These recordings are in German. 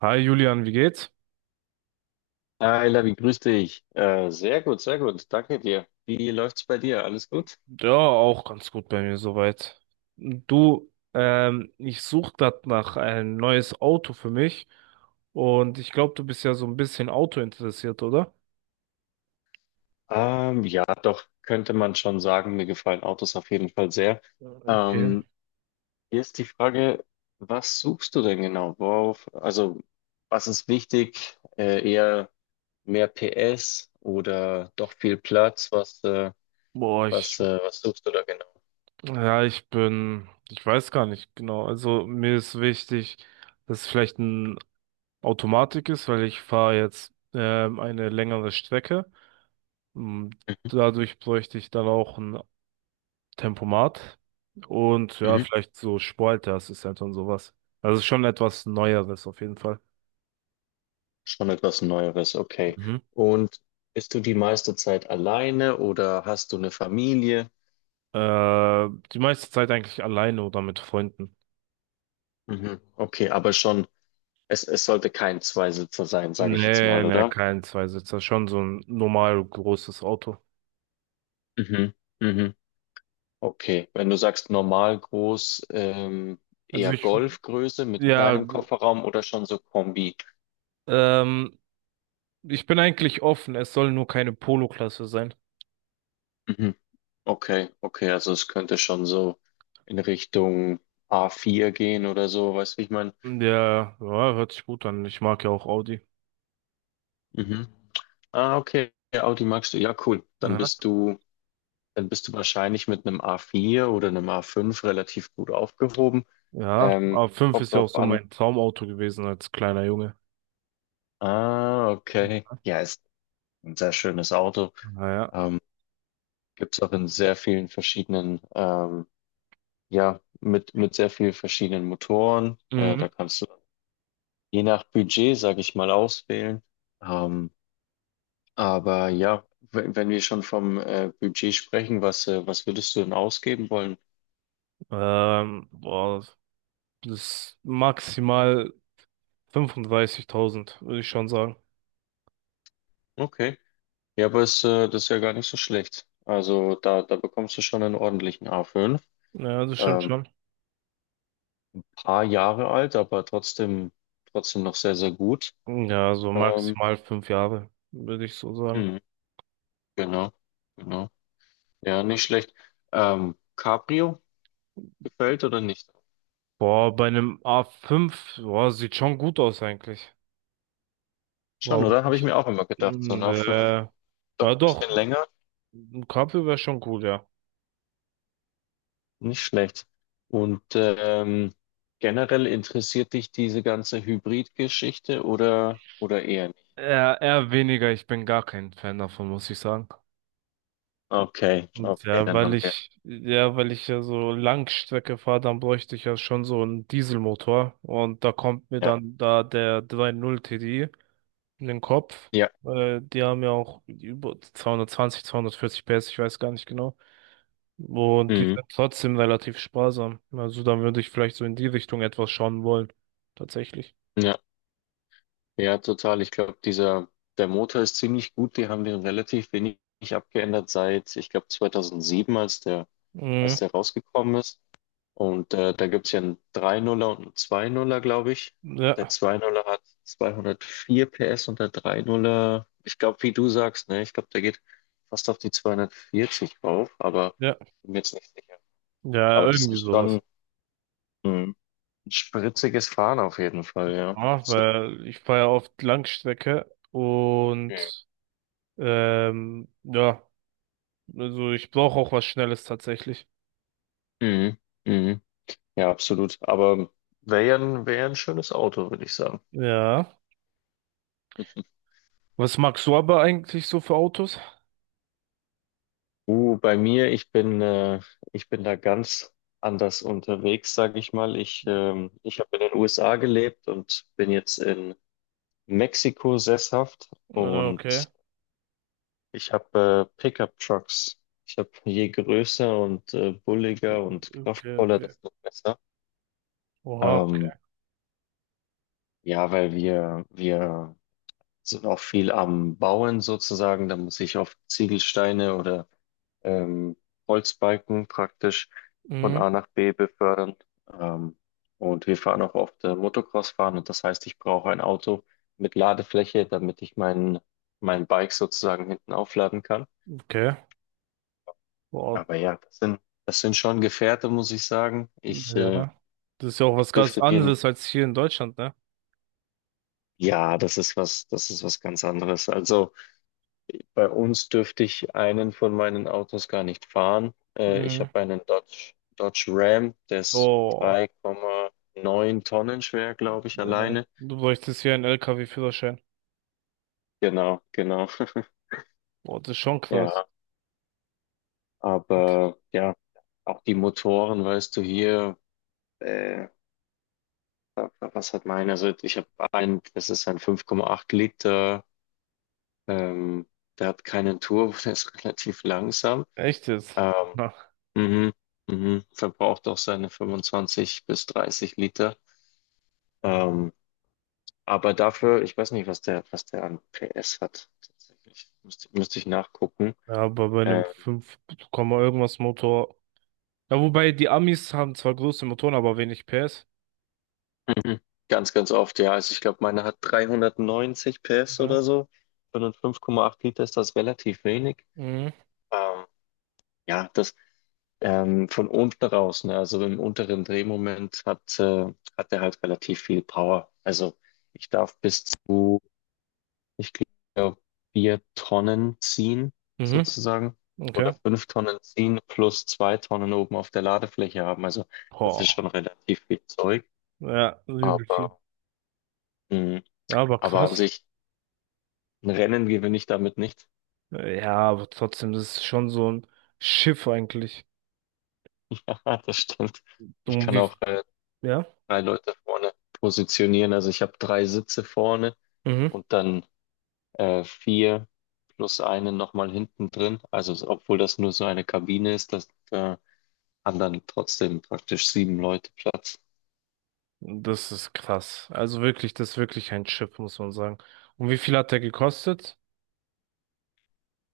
Hi Julian, wie geht's? Hi, Lavi, grüß dich. Sehr gut, sehr gut. Danke dir. Wie läuft's bei dir? Alles gut? Ja, auch ganz gut bei mir soweit. Du, ich suche gerade nach ein neues Auto für mich, und ich glaube, du bist ja so ein bisschen Auto interessiert, oder? Ja, doch, könnte man schon sagen, mir gefallen Autos auf jeden Fall sehr. Okay. Ähm, Hier ist die Frage, was suchst du denn genau? Worauf, also, was ist wichtig? Eher mehr PS oder doch viel Platz? Was, äh, Boah, was, äh, was suchst du da genau? ja, ich weiß gar nicht genau. Also mir ist wichtig, dass es vielleicht ein Automatik ist, weil ich fahre jetzt eine längere Strecke. Mm, Dadurch bräuchte ich dann auch ein Tempomat und ja, Mhm. vielleicht so Sportleisterassistent und sowas. Also schon etwas Neueres auf jeden Fall. Schon etwas Neueres, okay. Mhm. Und bist du die meiste Zeit alleine oder hast du eine Familie? Äh, die meiste Zeit eigentlich alleine oder mit Freunden. Mhm. Okay, aber schon, es sollte kein Zweisitzer sein, sage ich jetzt Nee, mal, nee, oder? kein Zweisitzer, schon so ein normal großes Auto. Mhm. Mhm. Okay, wenn du sagst normal groß, Also eher Golfgröße mit ja, kleinem Kofferraum oder schon so Kombi? ähm, ich bin eigentlich offen, es soll nur keine Polo-Klasse sein. Mhm. Okay, okay, also es könnte schon so in Richtung a vier gehen oder so, weißt du, wie ich meine? Ja, ja, hört sich gut an. Ich mag ja auch Audi. Mhm. Ah, okay, Audi magst du, ja, cool. Aha. Dann bist du wahrscheinlich mit einem A4 oder einem A5 relativ gut aufgehoben. Ja, Ähm, A5 Kommt ist ja auch drauf so an. mein Traumauto gewesen als kleiner Junge. Ah, okay. Ja, ist ein sehr schönes Auto. Naja. Ähm, Gibt es auch in sehr vielen verschiedenen, ja, mit sehr vielen verschiedenen Motoren. Da kannst du je nach Budget, sage ich mal, auswählen. Ähm, aber ja, wenn wir schon vom Budget sprechen, was würdest du denn ausgeben wollen? Boah, das maximal 35.000 würde ich schon sagen. Okay. Ja, aber das ist ja gar nicht so schlecht. Also da bekommst du schon einen ordentlichen A5. Ja, das stimmt Ähm, schon. Paar Jahre alt, aber trotzdem, trotzdem noch sehr, sehr gut. Ja, so Ähm, maximal 5 Jahre, würde ich so sagen. mhm, genau, genau. Ja, nicht schlecht. Cabrio gefällt oder nicht? Boah, bei einem A5, boah, sieht schon gut aus eigentlich. Schon, Warum oder? Habe ich nicht? mir auch immer gedacht. So ein Hm, A5, äh, doch ja ein bisschen doch, länger, ein Cabrio wäre schon cool, ja. nicht schlecht. Und generell interessiert dich diese ganze Hybrid-Geschichte oder eher nicht? Eher, eher weniger, ich bin gar kein Fan davon, muss ich sagen. Okay, Und okay, ja, dann haben wir. Weil ich ja so Langstrecke fahre, dann bräuchte ich ja schon so einen Dieselmotor. Und da kommt mir Ja, dann da der 3.0 TDI in den Kopf. Ja. Die haben ja auch über 220, 240 PS, ich weiß gar nicht genau. Und die Mhm. sind trotzdem relativ sparsam. Also dann würde ich vielleicht so in die Richtung etwas schauen wollen. Tatsächlich. Ja, ja, total. Ich glaube, der Motor ist ziemlich gut. Die haben den relativ wenig abgeändert seit, ich glaube, 2007, als Mhm. der rausgekommen ist. Und da gibt's ja einen drei Nuller und einen zwei Nuller, glaube ich. Der Ja, zwei Nuller er hat 204 PS und der drei Nuller, ich glaube, wie du sagst, ne, ich glaube, der geht fast auf die 240 rauf, aber ja, bin mir jetzt nicht sicher. ja, Aber das irgendwie ist schon sowas. mh, ein spritziges Fahren auf jeden Fall, ja. Ja, weil ich fahre ja oft Langstrecke äh, und ja, also ich brauche auch was Schnelles tatsächlich. Mhm. Mhm. Ja, absolut. Aber wäre ja ein schönes Auto, würde ich sagen. Ja. Was magst du aber eigentlich so für Autos? Bei mir, ich bin da ganz anders unterwegs, sage ich mal. Ich habe in den USA gelebt und bin jetzt in Mexiko sesshaft, Ah, und okay. ich habe Pickup-Trucks. Ich habe, je größer und bulliger und Okay, kraftvoller, okay. desto besser. Oha, Ähm, okay. ja, weil wir sind auch viel am Bauen sozusagen. Da muss ich auf Ziegelsteine oder ähm, Holzbalken praktisch von Mhm, A nach B befördern. Ähm, und wir fahren auch oft Motocross fahren, und das heißt, ich brauche ein Auto mit Ladefläche, damit ich mein Bike sozusagen hinten aufladen kann. okay. Boah, Aber ja, das sind schon Gefährte, muss ich sagen. Ja. Das ist ja auch ich was ganz dürfte dir, anderes als hier in Deutschland, ne? ja, das ist was ganz anderes. Also, bei uns dürfte ich einen von meinen Autos gar nicht fahren. Ich Mhm. habe einen Dodge Ram, der ist Oh, 3,9 Tonnen schwer, glaube ich, alleine. du bräuchtest hier einen LKW-Führerschein. Genau, genau. Boah, das ist schon krass. Ja, aber ja, auch die Motoren, weißt du, hier, äh, was hat meiner? Also das ist ein 5,8 Liter, ähm, der hat keinen Turbo, der ist relativ langsam. Echt jetzt? Ähm, Na, mhm, mhm, verbraucht auch seine 25 bis 30 Liter. Ähm, aber dafür, ich weiß nicht, was der an PS hat. Tatsächlich. Müsste ich nachgucken. ja, aber bei einem Ähm, fünf Komma irgendwas Motor. Ja, wobei die Amis haben zwar große Motoren, aber wenig PS. mhm. Ganz, ganz oft, ja. Also ich glaube, meine hat 390 PS oder Ja. so. Für einen 5,8 Liter ist das relativ wenig. Mhm. Ähm, ja, das von unten raus, ne? Also im unteren Drehmoment hat er halt relativ viel Power. Also ich darf bis zu, ich glaube, 4 Tonnen ziehen Mhm. sozusagen oder Okay. 5 Tonnen ziehen plus 2 Tonnen oben auf der Ladefläche haben. Also das ist Boah. schon relativ viel Zeug, Ja, übel viel. aber, mh, Ja, aber aber an krass. sich ein Rennen gewinne ich damit nicht. Ja, aber trotzdem, das ist schon so ein Schiff eigentlich. Ja, das stimmt. Ich Und kann wie, auch ja? drei Leute vorne positionieren. Also ich habe drei Sitze vorne Mhm. und dann vier plus einen nochmal hinten drin. Also obwohl das nur so eine Kabine ist, das haben dann trotzdem praktisch sieben Leute Platz. Das ist krass. Also wirklich, das ist wirklich ein Schiff, muss man sagen. Und wie viel hat der gekostet?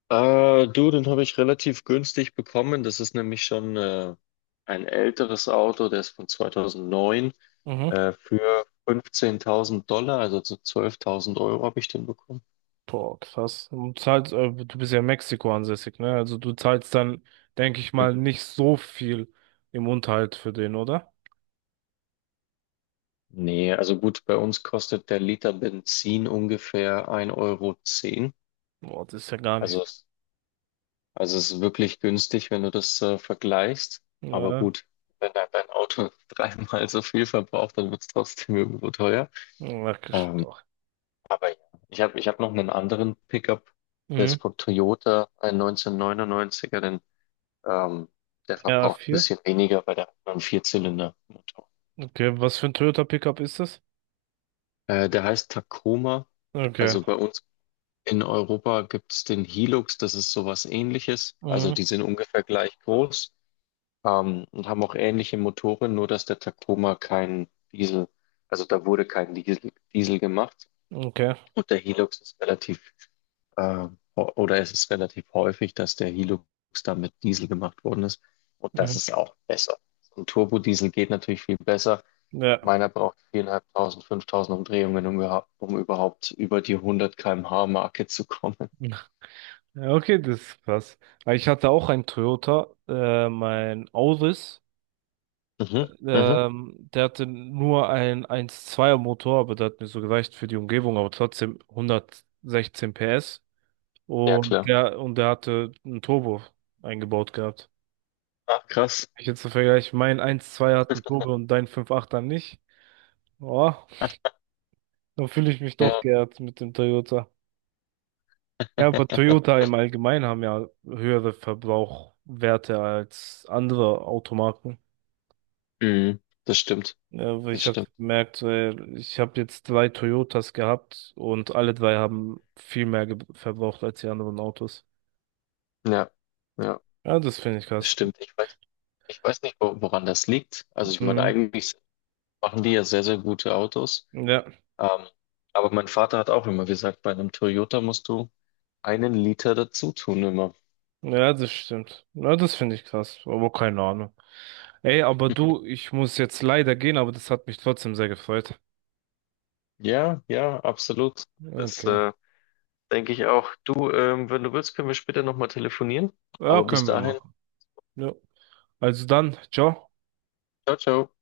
Du, den habe ich relativ günstig bekommen. Das ist nämlich schon ein älteres Auto, der ist von 2009, Mhm. Für 15.000 Dollar, also zu 12.000 € habe ich den bekommen. Boah, krass. Du bist ja in Mexiko ansässig, ne? Also du zahlst dann, denke ich Hm. mal, nicht so viel im Unterhalt für den, oder? Nee, also gut, bei uns kostet der Liter Benzin ungefähr ein Euro zehn. Boah, das ist ja gar Also, nicht. Also es ist wirklich günstig, wenn du das vergleichst. Aber Ja, gut, wenn dein Auto dreimal so viel verbraucht, dann wird es trotzdem irgendwo teuer. ja, Ähm, doch. aber ja, ich hab noch einen anderen Pickup, der Mhm. ist von Toyota, ein 1999er, denn ähm, der Ra verbraucht ein vier, bisschen weniger bei der anderen Vierzylinder-Motor. okay, was für ein Toyota Pickup ist das? Der heißt Tacoma. Okay. Also bei uns in Europa gibt es den Hilux, das ist sowas ähnliches. Also Mhm. die sind ungefähr gleich groß, und haben auch ähnliche Motoren, nur dass der Tacoma kein Diesel, also da wurde kein Diesel gemacht. Okay. Gut, der Hilux ist äh, oder es ist relativ häufig, dass der Hilux da mit Diesel gemacht worden ist. Und das Mhm. ist auch besser. So ein Turbodiesel geht natürlich viel besser. Ja. Meiner braucht 4.500, 5.000 Umdrehungen, um überhaupt über die 100 km/h Marke zu kommen. Ja, okay, das ist krass. Weil ich hatte auch einen Toyota, mein Auris. Mhm, mhm. Der hatte nur einen 1.2er Motor, aber der hat mir so gereicht für die Umgebung, aber trotzdem 116 PS. Ja, Und klar. der, und der hatte einen Turbo eingebaut gehabt. Ach, krass. Ich jetzt so vergleiche, mein 12 zwei hat einen Turbo und dein 5.8er nicht. Boah, dann fühle ich mich doch Ja. geehrt mit dem Toyota. Ja, aber Toyota im Allgemeinen haben ja höhere Verbrauchwerte als andere Automarken. Mhm. Das stimmt. Ja, weil Das ich habe stimmt. gemerkt, ich habe jetzt drei Toyotas gehabt und alle drei haben viel mehr verbraucht als die anderen Autos. Ja, ja, Ja, das finde ich das krass. stimmt. Ich weiß nicht, woran das liegt. Also ich meine, Mhm. eigentlich machen die ja sehr, sehr gute Autos. Ja, Ähm, aber mein Vater hat auch immer gesagt, bei einem Toyota musst du einen Liter dazu tun immer. ja, das stimmt. Ja, das finde ich krass, aber keine Ahnung. Ey, aber du, ich muss jetzt leider gehen, aber das hat mich trotzdem sehr gefreut. Ja, ja, absolut. Das Okay. Denke ich auch. Du, wenn du willst, können wir später nochmal telefonieren. Ja, Aber bis können wir dahin, machen. Ja. Also dann, ciao. ciao, ciao.